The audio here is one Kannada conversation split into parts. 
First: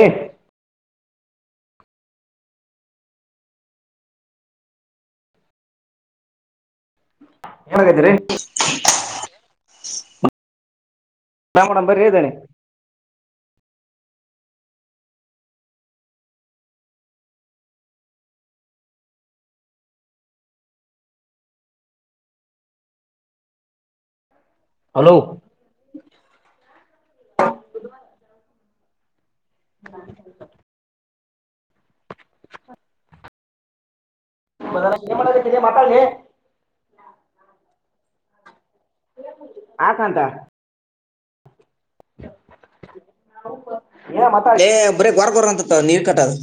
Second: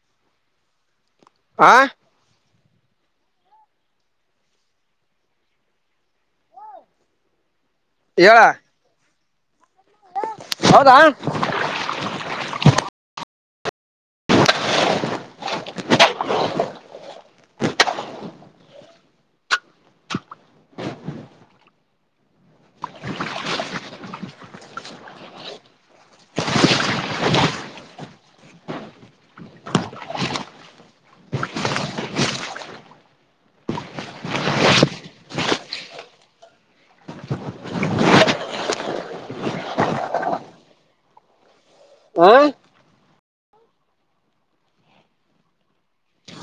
ಹಾಂ ಆ ಏನ ಮಾಡಾಕತ್ತಿರಿ. ಹೇಳ ಹೌದಾ ನಾ ಮಾಡನ್ ಬರಿ ದನಿ. ಹಲೋ ಹಾ ಹಾ ಮದನ ಏನ ಮಾಡಾಕತ್ತಿ ಮಾತಾಡ್ಲೆ. ಆಕಂತ. ಹ ಏನ್ರ ಮಾತಾಡಲೇ ಬರ ಗರ್ಗೋರ್ ಅಂತ ನೀರ್ ಕಟ್ಟದು.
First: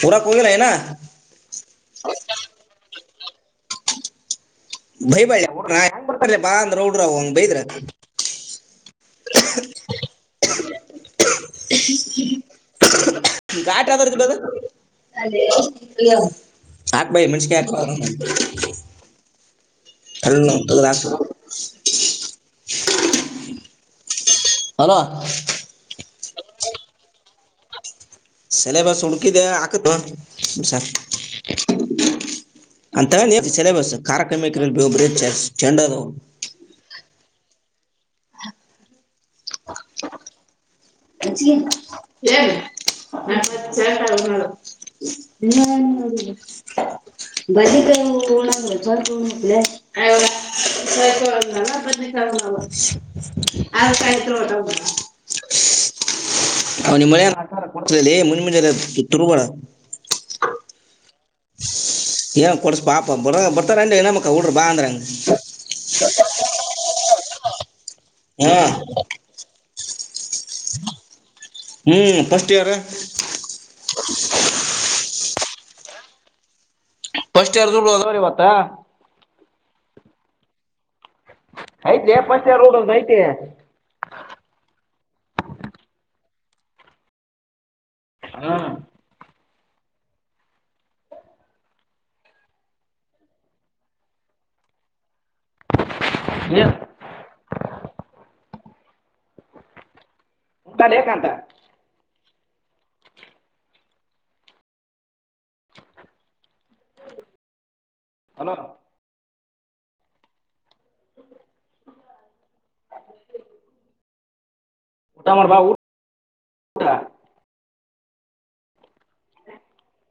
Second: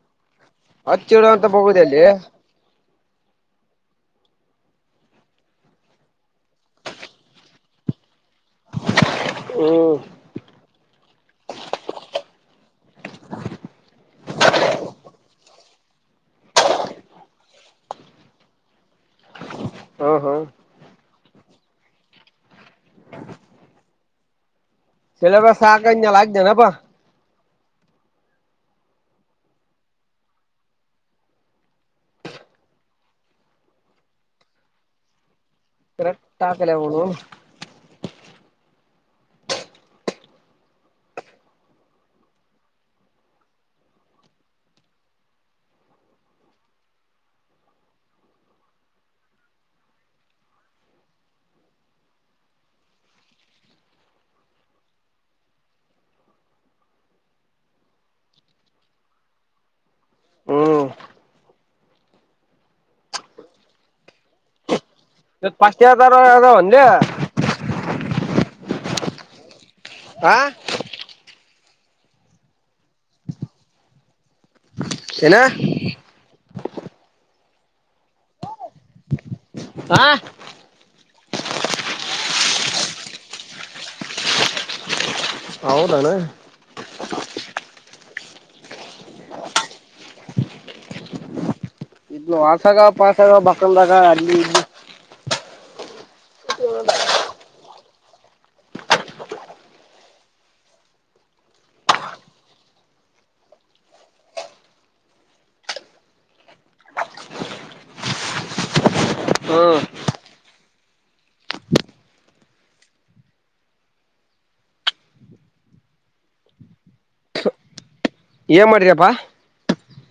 ಪೂ ಕಲ್ ಹೋಗಿಲ್ಲ ಇನ್ನ. ಹಚ್ಚಿಡುವ ಅಂತ ಹೋಗುದ ಅಲ್ಲಿ. ಬೈ ಬಾಳಿ ಹೋಡ್ರ ಹೆಂಗ ಬರ್ತಾರ ಬಾ ಅಂದ್ರ ಹುಡರ ಹಂಗ್ ಬೈದ್ರ. ಹ್ಮ್ [inaudible] ಘಾಟ್ ಯದರದ ಬೇ ಅದ್...... ಸಾಕ ಭ ಮೆಣಸಿನಕಾಯಿ ಹಾಕ. ಹ ಹಾ ಲ್ಲಾಸ [unintelligible] ಹಲೋ ಪೆಲ್ಲ ಬ ಸಾಕ ಅೆ ಲಾಗಿದೆನೆ ಪ [inaudible] ಸೆಲೆಬಸ್ ಹುಡುಕಿದೆ ಹಾಕಿದೇನು..... ಸರ್. ಅಂತ ಸಿಲೆಬಸ್ ಕಾರಕ್ರಮ ಒಬ ಚೆಂಡ. ಕ್ರರೆಕ್ಟ್ ಹ ಆಕಲ [inaudible] ಸ ನ ಸಟ ನಾಳ [unintelligible] ಹ ಹ ಬಲಿ ಕ ಕಣ ಬರ್ ಕ ಮಲ [inaudible] ಅವಕ ಬತ್ ಆ ಕಾಯತ್ [unintelligible] ಹ ಅವ್ನಮ್ಮ ಮಳ ಆ ಕೊ ಮುಂಮಂಜ ತುರ್ಬೋ [unintelligible] ಹ್ಮ್ ಏನ್ ಕೊಡ್ಸಾಪ ಬ ಬರ್ತಾರ ಇನಮ್ಮಕ್ಕ ಹುಡರ ಬಾ ಅಂದ್ರಂಗ ಪಸ್ಟ ಇಯಾರದ್ ಅದಾವ್ ಎನ್ ಲೇ. ಹ್ಮ್. ಹಾ. ಹ್ಮ್, ಫಸ್ಟ್ ಇಯರ್ ಏನ? ಫಸ್ಟ್ ಇಯರ್ ಇಬ್ರುಅದಾರ ಇವತ್ತಾ ಹಾ [inaudible] ಆಯ್ತ ಪಚ ೋಡದು ಐತೆ [unintelligible] ಹೌದನ ಹಾ [inaudible] ವಾಟಗ-ಪಾಟಗ ಮಕ್ಕಂದಾಗ ಅಲ್ಲಿ ಇಲ್ಲಿ ಈ [unintelligible] ತಕ ಅಂತ [unintelligible] [inaudible] ಹಲೋ, ಹ್ಮ್ ಹ್ಮ [inaudible] ಊಟ ಮಾಡ ಬಾಊ ಏನ್ ಮಾಡ್ರಪ್ಪಾ? ಹ [inaudible]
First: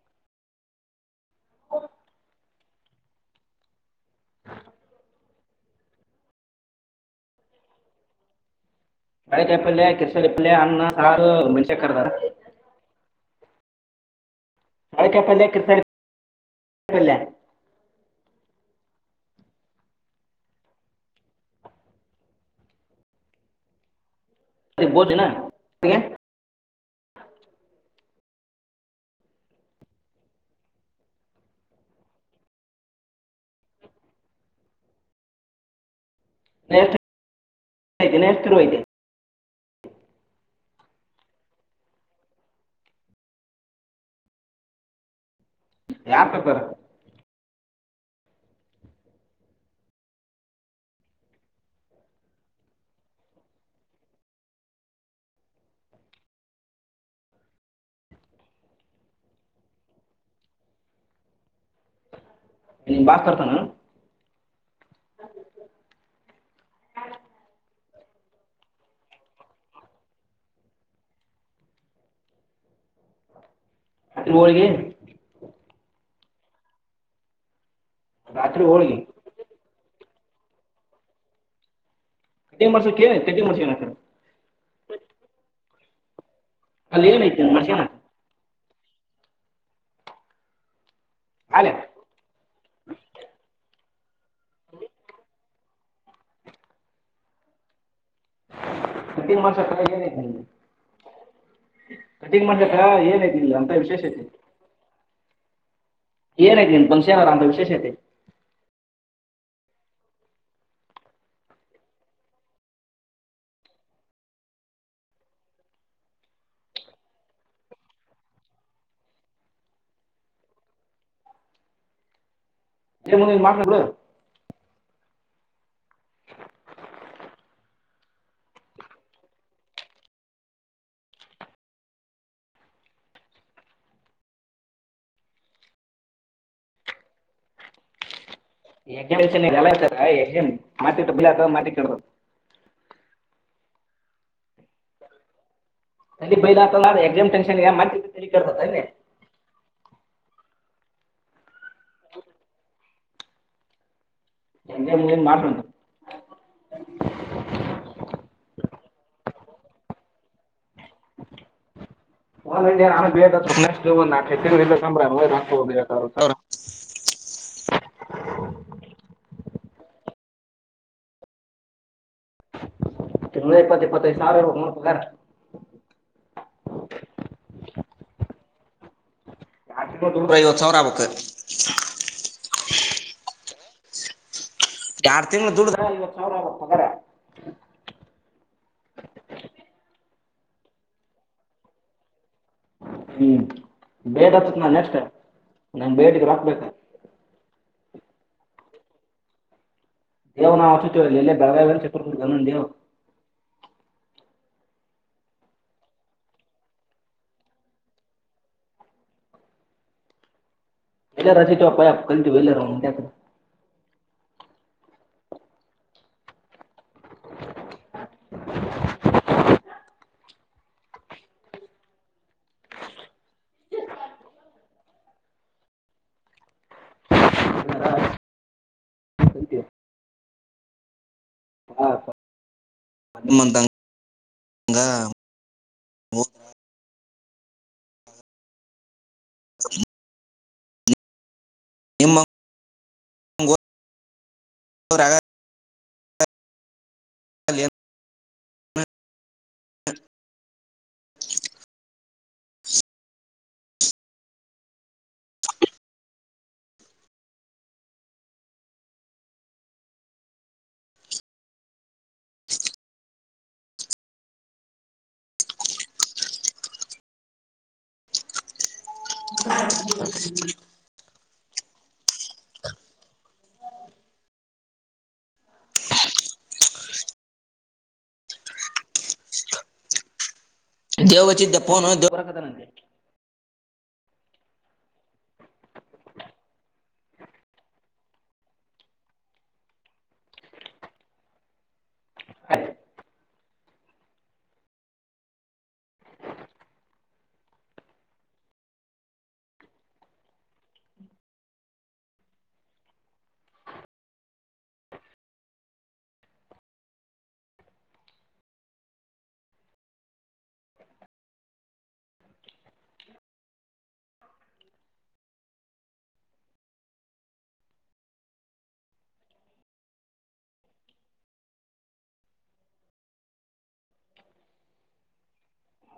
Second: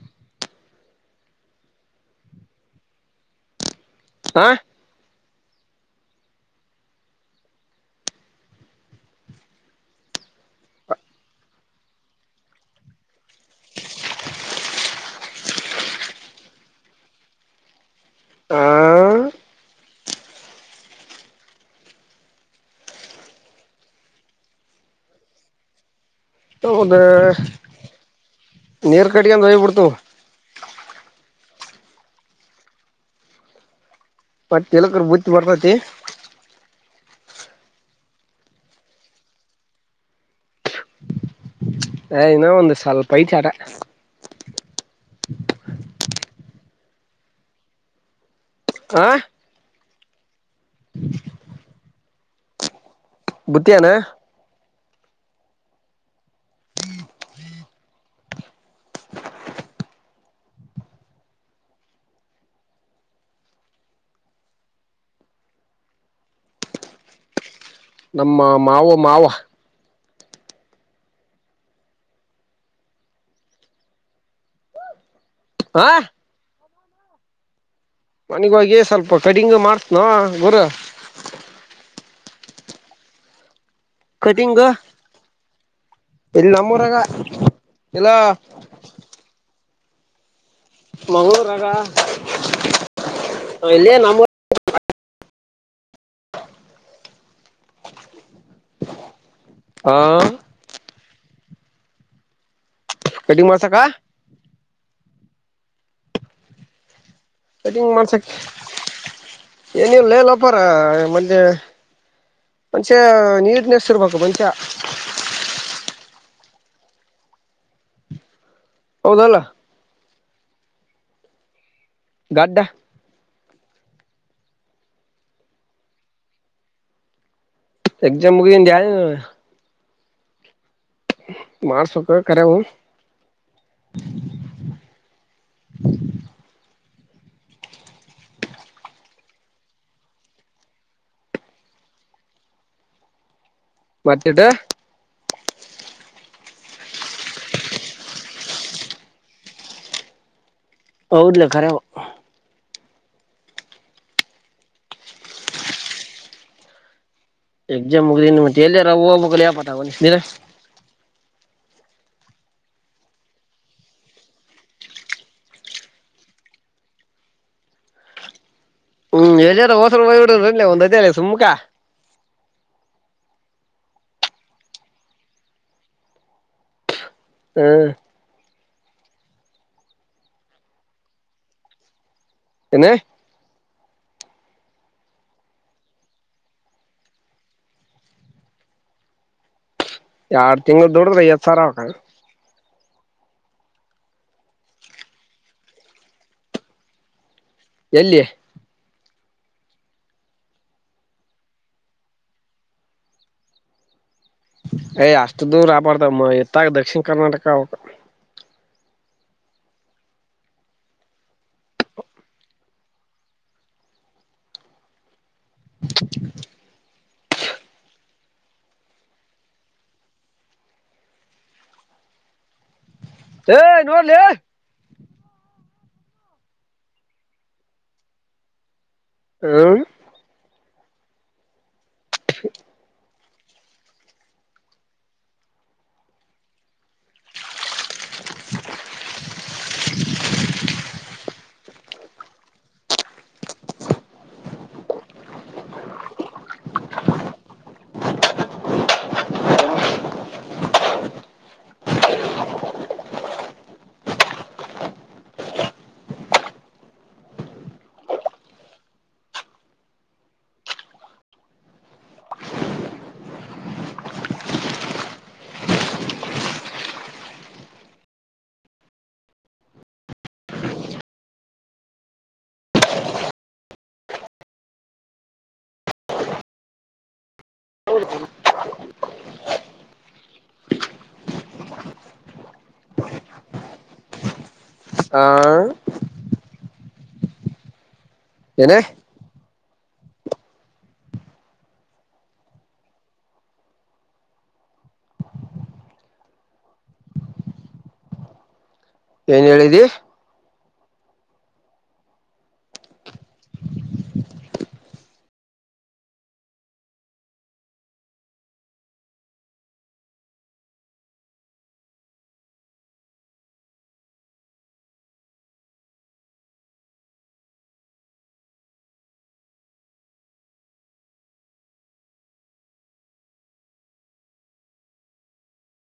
ಹ [inaudible] ಹಾ, ಚೌಳಿಕಾಯಿ ಪಲ್ಯ, ಕಿರ್ಸರಿ ಪಲ್ಯ ಅನ್ನ, ಸಾರು, ಮೆಣ್ಸಿನಕಾಯಿಕರ್ದರ. ಚೌಳಿಕಾಯಿ ಪಲ್ಯ, ಕಿರ್ಸಲಿ ಪಲ್ಯ - ಆ [unintelligible] ಅರಿ ಭೋಜನಾ [unintelligible] ಒಂದು [inaudible] ನೀರ್ ಕಟ್ಗಂದ ಹೋಗ್ಬ ಬಿಡ್ತವ. ಮತ್ತ ಎಲಕ್ರ ಬತ್ತಿ ಬರ್ತತಿ [unintelligible] ನ ನೇರ್ತಿರುವದೆ [unintelligible] ಎಯ್ ಇನ್ನಾಒಂದು ಸ್ವಲ್ಪ ಐತಿ ಆಟ. ಯಾರ್ ತರುತ್ತಾರೆ? ಆ [inaudible] [inaudible] ಬುತ್ತಿಯೇನ ಹ್ಮ ಹ್ಮ [inaudible] ನಿಮ್ಮ ಬಾಸ್ ತರ್ತಾನನು ಹ ಹ್ಮ [unintelligible] ನಮ್ಮ ಮಾವ ಮಾವ ಹೋಳ್ಗೆ ಆಾ [inaudible] ರಾತ್ರಿ ಮನಿಗಿಹೋಗಿ ಹೋಳಿಗೆ ಸ್ವಲ್ಪ ಕಟ್ಟಿಂಗ್ ಮಾಡ್ತ್ಸತೀನೊ ಗುರು. ಕಟಿಂಗ ಮಾಡ್ಸ ನೆ ಕಟಂಗ್ ಮಾಡ್ ಏನಾರೆ [unintelligible] ಕಟಿಂಗ ಇಲ್ಲಿ ನಮ್ಮೂರಾಗ ಅಲ್ಲಿ ಏನೈತಿ ಮಾಡ್ಸ್ಕೊಳಕ ಇಲ್ಲಾ ಮಂಗಳೂರಾಗ ಅಲ್ಲೇ ಇಲ್ಲಿಯ ನಮ್ಮ ಟನ್ ಹಾ ಮಾಡಷಕಲಗೆ [unintelligible] ಕಟಿಂಗ್ ಮಾಡ್ಲಕ್ಕ ಏನ ಐತಿ ಕಟಿಂಗ್ ಇಲ್ಲಿ ಅಂತ ಮಾಡ್ಸಕ ವಿಶೇಷತೆ. ಏನಾಗನು ತನ್ ಆರಾಮ [unintelligible] ಕಟಿಂಗ ಮಾಡ್ಸಕ್ ಏನವು [unintelligible] ಲೇಲ್ಪಾರ ಮಜೆ ಮನಷ್ಯ ನೀಟನೇಷಿರ್ಬೇಕು ಮನುಷ್ಯ. ಹೌದಲ್ಲ. ಗಡ್ಡ. [unintelligible] [inaudible] ಎಕ್ಸ್ಜಾಮ್ ಮುಗಿ [unintelligible] ಮಾಡಸ್ಬೇಕು ಕರೆ ಹು ಎಕ್ಸಿಮಿಷನ್ [unintelligible] ಮತ್ತಟ. ಅಲ್ಲಿ ಬೈದ ಆತಲ್ಲ ಎಕ್ಸಾಮ್ ಟೆನ್ಶನ್ [unintelligible] ಹೌದ್ಲೆ ಕರೆವು. ಎಲ್ಲನ [unintelligible] ಎಕ್ಸಾಮ್ ಮುಗ್ದಿ ಮತ್ತ ಎಲ್ಲಿ ಯಾರ ಹೋಗಬೇಕ ಲೆಪ ನೀ [unintelligible] [inaudible] [unintelligible] ಹ್ಮ್ ಎಲ್ಲರ [unintelligible] ಒಂದ್ ಅದೆ ಸುಮ್ಕಾ ತಿಂಗ್ಳಿಗ್ ಇಪ್ಪತ್ ಇಪ್ಪತ್ತೆದ್ ಸಾವ್ರ [unintelligible] ಹ್ಮ್ ಐವತ್ ಸಾವ್ರ ಆಗ್ಬೇಕು. ಎನೆ. ಎರಡ್ ತಿಂಗ್ಳ ದುಡ್ದ ಐವತ್ತು ಸಾವ್ರ ಆಗ್ಬೇಕು ಅಕರೆ. ಎರಡ್ ತಿಂಗ್ಳು ದುಡುದ್ರೆ ಎಸ್ ಸರ [unintelligible] ಹ್ಮ್ ಬೇಡ [unintelligible] ನಾನ್ ಬೇಡಿಗೆ ರಾಕ್ಬೇಕ ಎಲ್ಲಿ ದೇ ನಾವುಚತವರಲ್ಲಿ ಎಲ್ಲ ಬೆಳಗಾವಿ ಚಿಕ್ಕ ದೇವು. ಯ್ ಅಷ್ಟ್ ದೂರ ಆಬಾರ್ದ ಎತ್ತಾಗ ದಕ್ಷಿಣ ಕರ್ನಾಟಕ ಅವ್ - - ಎಲ್ಲ [unintelligible] [inaudible] ಏ ನೋಡ್ಲೆ. [unintelligible] ಕಲ್ತೀವಿ ಹ್ಮ ಹ ಮಂತ [unintelligible] ಗ [inaudible] ನಿಮ್ಮ [unintelligible] [unintelligible] ಆಗಲ್ಲ ಏನ್? [inaudible] [inaudible] ಹೌ [unintelligible] [unintelligible] ದೇವಚಿದ್ದಫೋನು ದೇವರ ಕದ ನಂತೆ. ಆ ಏನೆ. ಏನ್ ಹೇಳಿದಿ.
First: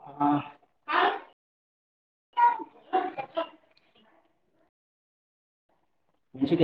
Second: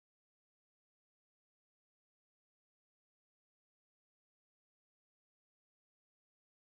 ಆ, ಮೆಣ್ಸಿನ್ಕಾಯಿ